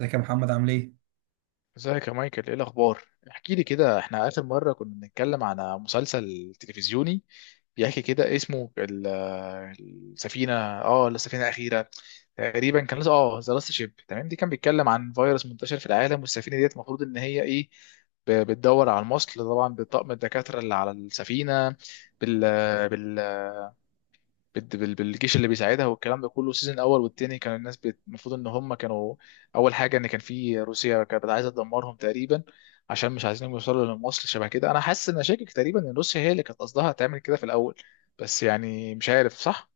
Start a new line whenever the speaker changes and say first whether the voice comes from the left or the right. right: ازيك يا محمد عامل ايه؟
left: ازيك يا مايكل، ايه الاخبار؟ احكي لي كده. احنا اخر مره كنا بنتكلم على مسلسل تلفزيوني بيحكي كده اسمه السفينه. اه، السفينه الاخيره. تقريبا كان لسه ذا لاست شيب. تمام. دي كان بيتكلم عن فيروس منتشر في العالم، والسفينه ديت المفروض ان هي ايه، بتدور على المصل طبعا بطاقم الدكاتره اللي على السفينه. بال... بال... بالجيش اللي بيساعدها والكلام ده كله. السيزون الاول والتاني كان الناس المفروض ان هم كانوا، اول حاجه، ان كان في روسيا كانت عايزه تدمرهم تقريبا، عشان مش عايزينهم يوصلوا لمصر. شبه كده انا حاسس ان شاكك تقريبا ان روسيا هي اللي كانت قصدها تعمل كده في الاول، بس يعني مش عارف. صح،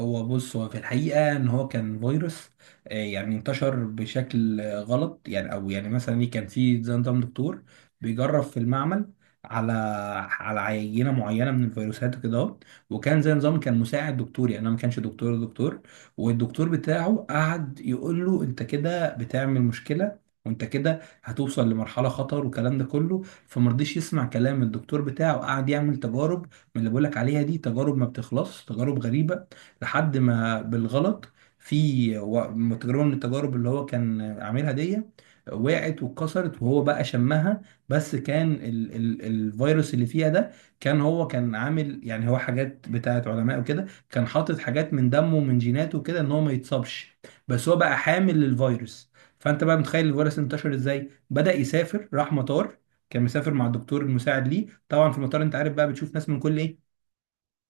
right: هو بص، هو في الحقيقة إن هو كان فيروس يعني انتشر بشكل غلط، يعني أو يعني مثلا إيه، كان في زي نظام دكتور بيجرب في المعمل على على عينة معينة من الفيروسات وكده أهو. وكان زي نظام، كان مساعد دكتور، يعني أنا ما كانش دكتور. والدكتور بتاعه قعد يقول له أنت كده بتعمل مشكلة، وأنت كده هتوصل لمرحلة خطر والكلام ده كله، فمرضيش يسمع كلام الدكتور بتاعه، قعد يعمل تجارب من اللي بقولك عليها دي، تجارب ما بتخلص، تجارب غريبة. لحد ما بالغلط في تجربة من التجارب اللي هو كان عاملها دي وقعت واتكسرت وهو بقى شمها. بس كان ال الفيروس اللي فيها ده، كان هو كان عامل، يعني هو حاجات بتاعت علماء وكده، كان حاطط حاجات من دمه ومن جيناته كده ان هو ما يتصابش، بس هو بقى حامل للفيروس. فانت بقى متخيل الفيروس انتشر ازاي، بدأ يسافر، راح مطار، كان مسافر مع الدكتور المساعد ليه طبعا، في المطار انت عارف بقى بتشوف ناس من كل ايه،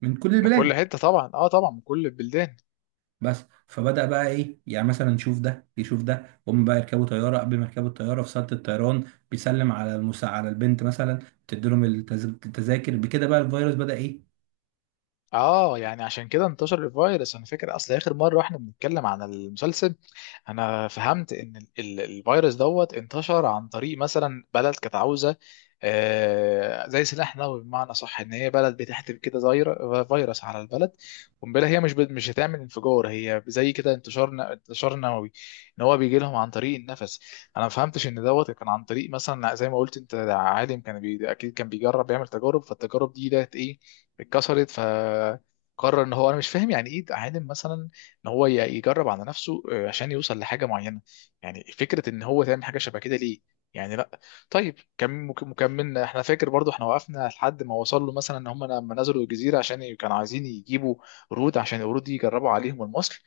right: من كل
left: من كل
right: البلاد.
left: حته طبعا، اه طبعا، من كل البلدان.
right: بس فبدأ بقى ايه، يعني مثلا يشوف ده يشوف ده، هم بقى يركبوا طياره، قبل ما يركبوا الطياره في صاله الطيران بيسلم على المسا، على البنت مثلا تدي لهم التذاكر، بكده بقى الفيروس بدأ ايه.
left: اه، يعني عشان كده انتشر الفيروس. انا فاكر اصل اخر مره واحنا بنتكلم عن المسلسل انا فهمت ان الفيروس دوت انتشر عن طريق مثلا بلد كانت عاوزه، آه، زي سلاح نووي، بمعنى صح ان هي بلد بتحتف كده فيروس على البلد. قنبله، هي مش هتعمل انفجار، هي زي كده انتشار انتشار نووي. ان هو بيجي لهم عن طريق النفس. انا ما فهمتش ان دوت كان عن طريق مثلا، زي ما قلت انت، ده عالم كان اكيد كان بيجرب يعمل تجارب، فالتجارب دي ديت ايه، اتكسرت، فقرر ان هو، انا مش فاهم يعني ايه عالم مثلا ان هو يجرب على نفسه، عشان يوصل لحاجه معينه. يعني فكره ان هو تعمل حاجه شبه كده ليه؟ يعني لا. طيب، مكملنا احنا، فاكر برضو احنا وقفنا لحد ما وصل له مثلا ان هم لما نزلوا الجزيره عشان كانوا عايزين يجيبوا قرود، عشان القرود دي يجربوا عليهم المصل.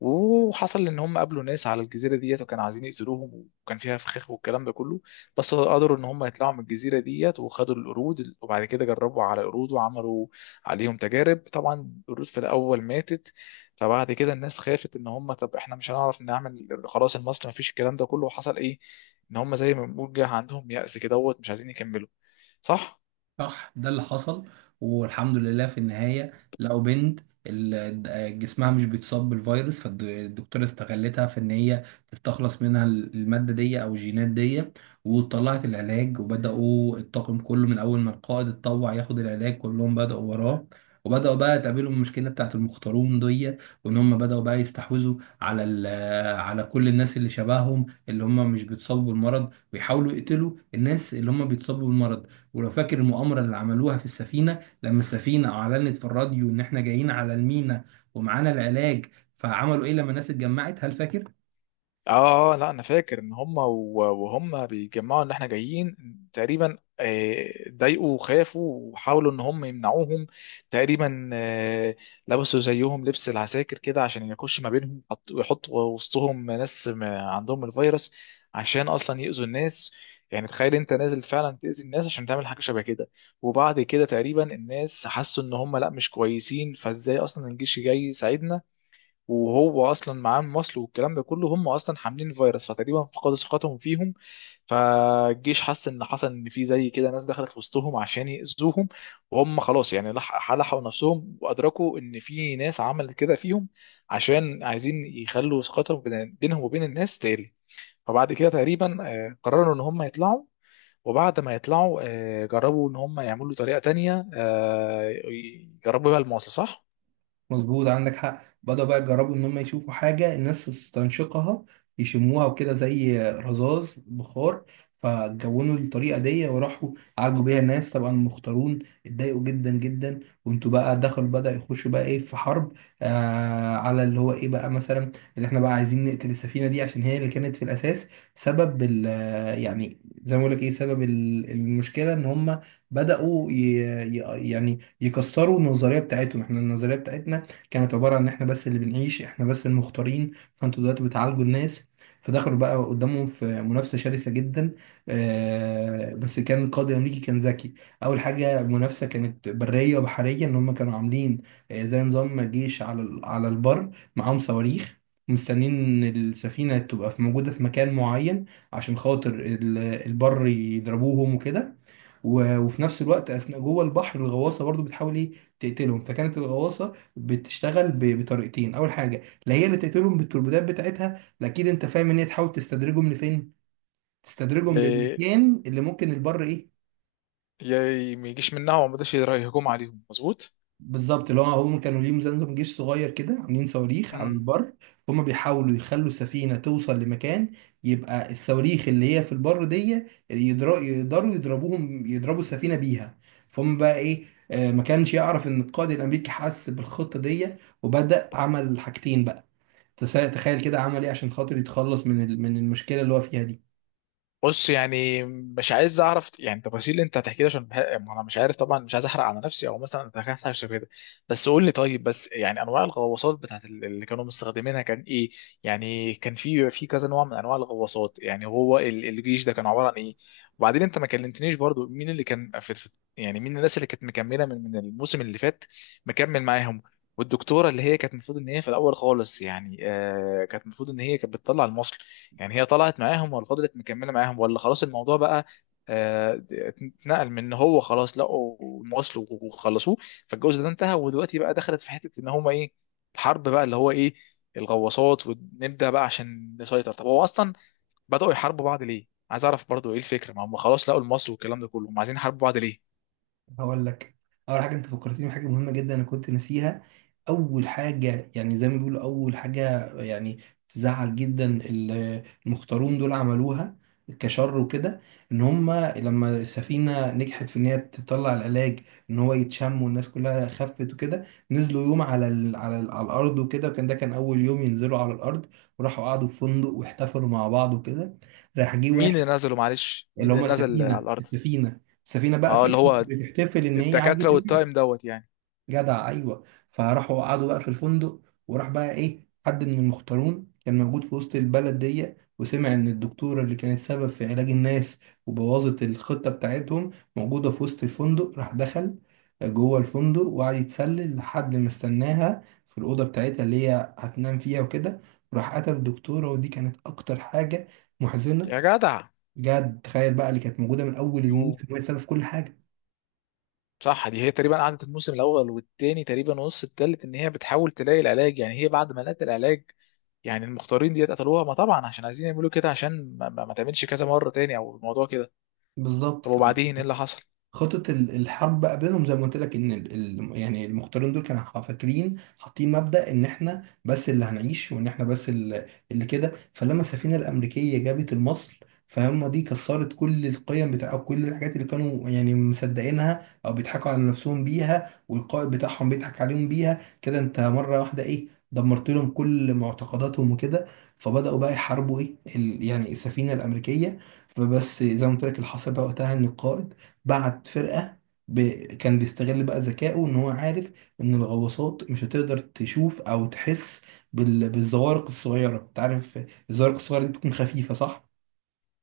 left: وحصل ان هم قابلوا ناس على الجزيره ديت وكانوا عايزين يقتلوهم، وكان فيها فخاخ والكلام ده كله. بس قدروا ان هم يطلعوا من الجزيره ديت وخدوا القرود، وبعد كده جربوا على القرود وعملوا عليهم تجارب. طبعا القرود في الاول ماتت. فبعد كده الناس خافت ان هم طب احنا مش هنعرف نعمل خلاص المصل، ما فيش، الكلام ده كله. وحصل ايه؟ ان هم زي ما بنقول جه عندهم يأس كده دوت، مش عايزين يكملوا. صح؟
right: صح، ده اللي حصل. والحمد لله في النهاية لقوا بنت جسمها مش بيتصاب بالفيروس، فالدكتورة استغلتها في ان هي تستخلص منها المادة دي او الجينات دي، وطلعت العلاج، وبدأوا الطاقم كله من اول ما القائد اتطوع ياخد العلاج كلهم بدأوا وراه. وبدأوا بقى تقابلهم المشكلة بتاعت المختارون دي، وان هم بدأوا بقى يستحوذوا على على كل الناس اللي شبههم، اللي هم مش بيتصابوا بالمرض، ويحاولوا يقتلوا الناس اللي هم بيتصابوا بالمرض. ولو فاكر المؤامرة اللي عملوها في السفينة لما السفينة أعلنت في الراديو إن إحنا جايين على المينا ومعانا العلاج، فعملوا إيه لما الناس اتجمعت، هل فاكر؟
left: اه، اه، لا، انا فاكر ان هم وهم بيجمعوا ان احنا جايين تقريبا، اتضايقوا وخافوا وحاولوا ان هم يمنعوهم تقريبا. لبسوا زيهم لبس العساكر كده عشان يخش ما بينهم، ويحطوا وسطهم ناس ما عندهم الفيروس عشان اصلا يأذوا الناس. يعني تخيل انت نازل فعلا تأذي الناس عشان تعمل حاجة شبه كده. وبعد كده تقريبا الناس حسوا ان هم لا مش كويسين. فازاي اصلا الجيش جاي يساعدنا وهو اصلا معاه المصل والكلام ده كله، هم اصلا حاملين الفيروس، فتقريبا فقدوا ثقتهم فيهم. فالجيش حس ان حصل ان في زي كده ناس دخلت وسطهم عشان يأذوهم، وهم خلاص يعني لحقوا نفسهم وادركوا ان في ناس عملت كده فيهم عشان عايزين يخلوا ثقتهم بينهم وبين الناس تقل. فبعد كده تقريبا قرروا ان هم يطلعوا، وبعد ما يطلعوا جربوا ان هم يعملوا طريقة تانية، يجربوا بيها المواصل، صح؟
right: مظبوط، عندك حق. بدأوا بقى يجربوا إن هم يشوفوا حاجة الناس تستنشقها، يشموها وكده، زي رذاذ بخار. فجونوا الطريقة دي وراحوا عالجوا بيها الناس. طبعا المختارون اتضايقوا جدا جدا، وانتوا بقى دخلوا، بدأ يخشوا بقى ايه، في حرب على اللي هو ايه بقى، مثلا اللي احنا بقى عايزين نقتل السفينة دي عشان هي اللي كانت في الأساس سبب ال يعني، زي ما بقول لك ايه، سبب ال المشكلة ان هم بدأوا يعني يكسروا النظرية بتاعتهم. احنا النظرية بتاعتنا كانت عبارة عن إحنا بس اللي بنعيش، إحنا بس المختارين، فأنتوا دلوقتي بتعالجوا الناس. فدخلوا بقى قدامهم في منافسة شرسة جدا. بس كان القائد الأمريكي كان ذكي. أول حاجة المنافسة كانت برية وبحرية، إن هم كانوا عاملين زي نظام جيش على على البر، معاهم صواريخ، مستنيين إن السفينة تبقى موجودة في مكان معين عشان خاطر البر يضربوهم وكده. وفي نفس الوقت اثناء جوه البحر الغواصه برضو بتحاول ايه، تقتلهم. فكانت الغواصه بتشتغل بطريقتين، اول حاجه لا، هي اللي تقتلهم بالتوربيدات بتاعتها لا، اكيد انت فاهم ان هي تحاول تستدرجهم لفين، تستدرجهم للمكان اللي ممكن البر ايه.
left: ما يجيش منها وما يقدرش يهجم عليهم. مظبوط.
right: بالظبط، اللي هو هم كانوا ليهم زمزم جيش صغير كده، عاملين صواريخ على
left: امم
right: البر. هم بيحاولوا يخلوا السفينة توصل لمكان، يبقى الصواريخ اللي هي في البر دي يقدروا يضربوهم، يضربوا السفينة بيها. فهم بقى ايه، آه، ما كانش يعرف ان القائد الامريكي حس بالخطة دي وبدأ عمل حاجتين بقى. تخيل كده عمل ايه عشان خاطر يتخلص من من المشكلة اللي هو فيها دي.
left: بص، يعني مش عايز اعرف يعني التفاصيل اللي انت هتحكي لي عشان ما انا مش عارف طبعا، مش عايز احرق على نفسي او مثلا انت حاجه شبه كده. بس قول لي، طيب، بس يعني انواع الغواصات بتاعت اللي كانوا مستخدمينها كان ايه؟ يعني كان في كذا نوع من انواع الغواصات. يعني هو الجيش ده كان عباره عن ايه؟ وبعدين انت ما كلمتنيش برضو مين اللي كان يعني مين الناس اللي كانت مكمله من الموسم اللي فات، مكمل معاهم؟ والدكتوره اللي هي كانت المفروض ان هي في الاول خالص يعني، كانت المفروض ان هي كانت بتطلع المصل، يعني هي طلعت معاهم ولا فضلت مكمله معاهم ولا خلاص الموضوع بقى اتنقل من ان هو خلاص لقوا مواصله وخلصوه، فالجزء ده انتهى ودلوقتي بقى دخلت في حته ان هما ايه، الحرب بقى اللي هو ايه، الغواصات، ونبدا بقى عشان نسيطر؟ طب هو اصلا بداوا يحاربوا بعض ليه؟ عايز اعرف برضو ايه الفكره، ما هم خلاص لقوا المصل والكلام ده كله، هم عايزين يحاربوا بعض ليه؟
right: هقول لك. اول حاجه انت فكرتني بحاجه مهمه جدا انا كنت ناسيها. اول حاجه يعني زي ما بيقولوا، اول حاجه يعني، تزعل جدا المختارون دول عملوها كشر وكده، ان هم لما السفينه نجحت في ان هي تطلع العلاج، ان هو يتشم والناس كلها خفت وكده، نزلوا يوم على ال على الارض وكده، وكان ده كان اول يوم ينزلوا على الارض. وراحوا قعدوا في فندق واحتفلوا مع بعض وكده. راح جه
left: مين
right: واحد،
left: اللي نزله معلش؟
right: اللي
left: مين
right: هم
left: اللي نزل على
right: السفينه
left: الارض؟
right: السفينه السفينه بقى
left: اه، اللي
right: فرحت
left: هو
right: بتحتفل ان هي
left: الدكاتره
right: عالجت الناس.
left: والتايم دوت يعني.
right: جدع، ايوه. فراحوا قعدوا بقى في الفندق، وراح بقى ايه حد من المختارون كان موجود في وسط البلد دي وسمع ان الدكتوره اللي كانت سبب في علاج الناس وبوظت الخطه بتاعتهم موجوده في وسط الفندق، راح دخل جوه الفندق وقعد يتسلل لحد ما استناها في الاوضه بتاعتها اللي هي هتنام فيها وكده، راح قتل الدكتوره. ودي كانت اكتر حاجه محزنه،
left: يا جدع.
right: بجد، تخيل بقى اللي كانت موجوده من اول
left: يو.
right: الموسم وهي السبب في كل حاجه.
left: صح، دي هي تقريبا قعدت الموسم الاول والتاني تقريبا ونص التالت ان هي بتحاول تلاقي العلاج، يعني هي بعد ما لقت العلاج يعني المختارين ديت قتلوها. ما طبعا عشان عايزين يعملوا كده عشان ما تعملش كذا مره تاني او الموضوع كده.
right: بالظبط.
left: طب وبعدين ايه اللي حصل؟
right: خطة ال الحرب بقى بينهم، زي ما قلت لك، ان يعني المختارين دول كانوا فاكرين حاطين مبدأ ان احنا بس اللي هنعيش، وان احنا بس اللي كده. فلما السفينة الأمريكية جابت المصل، فهم دي كسرت كل القيم بتاع، أو كل الحاجات اللي كانوا يعني مصدقينها او بيضحكوا على نفسهم بيها، والقائد بتاعهم بيضحك عليهم بيها كده. انت مرة واحدة ايه، دمرت لهم كل معتقداتهم وكده. فبدأوا بقى يحاربوا ايه يعني السفينة الأمريكية. فبس، زي ما قلت لك، اللي حصل بقى وقتها ان القائد بعت فرقة ب... كان بيستغل بقى ذكائه، ان هو عارف ان الغواصات مش هتقدر تشوف او تحس بالزوارق الصغيرة. انت عارف الزوارق الصغيرة دي بتكون خفيفة، صح؟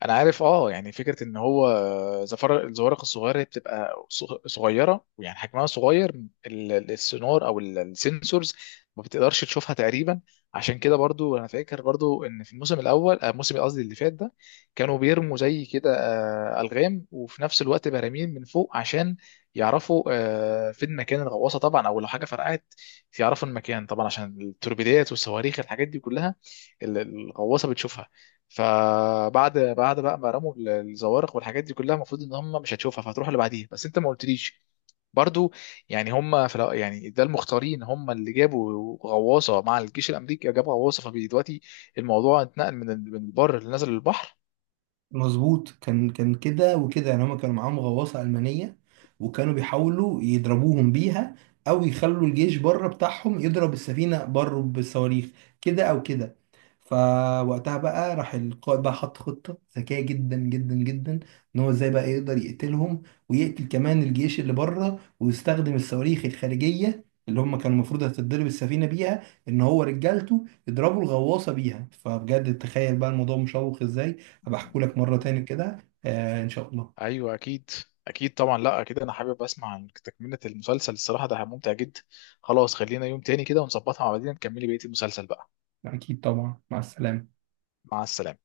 left: انا عارف، اه، يعني فكره ان هو زفر الزوارق الصغيره هي بتبقى صغيره ويعني حجمها صغير. السونار او السنسورز ما بتقدرش تشوفها تقريبا. عشان كده برضو انا فاكر برضو ان في الموسم الاول الموسم قصدي اللي فات ده كانوا بيرموا زي كده الغام، وفي نفس الوقت براميل من فوق عشان يعرفوا فين مكان الغواصه طبعا، او لو حاجه فرقعت يعرفوا المكان طبعا عشان التوربيدات والصواريخ الحاجات دي كلها الغواصه بتشوفها. فبعد بقى ما رموا الزوارق والحاجات دي كلها المفروض ان هم مش هتشوفها فهتروح اللي بعديها. بس انت ما قلتليش برضو، يعني هم في يعني ده المختارين هم اللي جابوا غواصه مع الجيش الامريكي، جابوا غواصه، فدلوقتي الموضوع اتنقل من من البر اللي نزل للبحر.
right: مظبوط، كان كده وكده، يعني هما كانوا معاهم غواصة ألمانية وكانوا بيحاولوا يضربوهم بيها، أو يخلوا الجيش بره بتاعهم يضرب السفينة بره بالصواريخ، كده أو كده. فوقتها بقى راح القائد بقى حط خطة ذكية جدا جدا جدا، إن هو إزاي بقى يقدر يقتلهم ويقتل كمان الجيش اللي بره، ويستخدم الصواريخ الخارجية اللي هم كانوا المفروض هتتضرب السفينة بيها، إن هو رجالته يضربوا الغواصة بيها. فبجد تخيل بقى الموضوع مشوق إزاي. هبقى احكولك مرة تاني كده، آه إن شاء الله.
left: ايوه، اكيد. اكيد طبعا، لا اكيد انا حابب اسمع عن تكمله المسلسل. الصراحه ده ممتع جدا. خلاص، خلينا يوم تاني كده ونظبطها مع بعضنا نكملي بقيه المسلسل بقى.
right: أكيد طبعا، مع السلامة.
left: مع السلامه.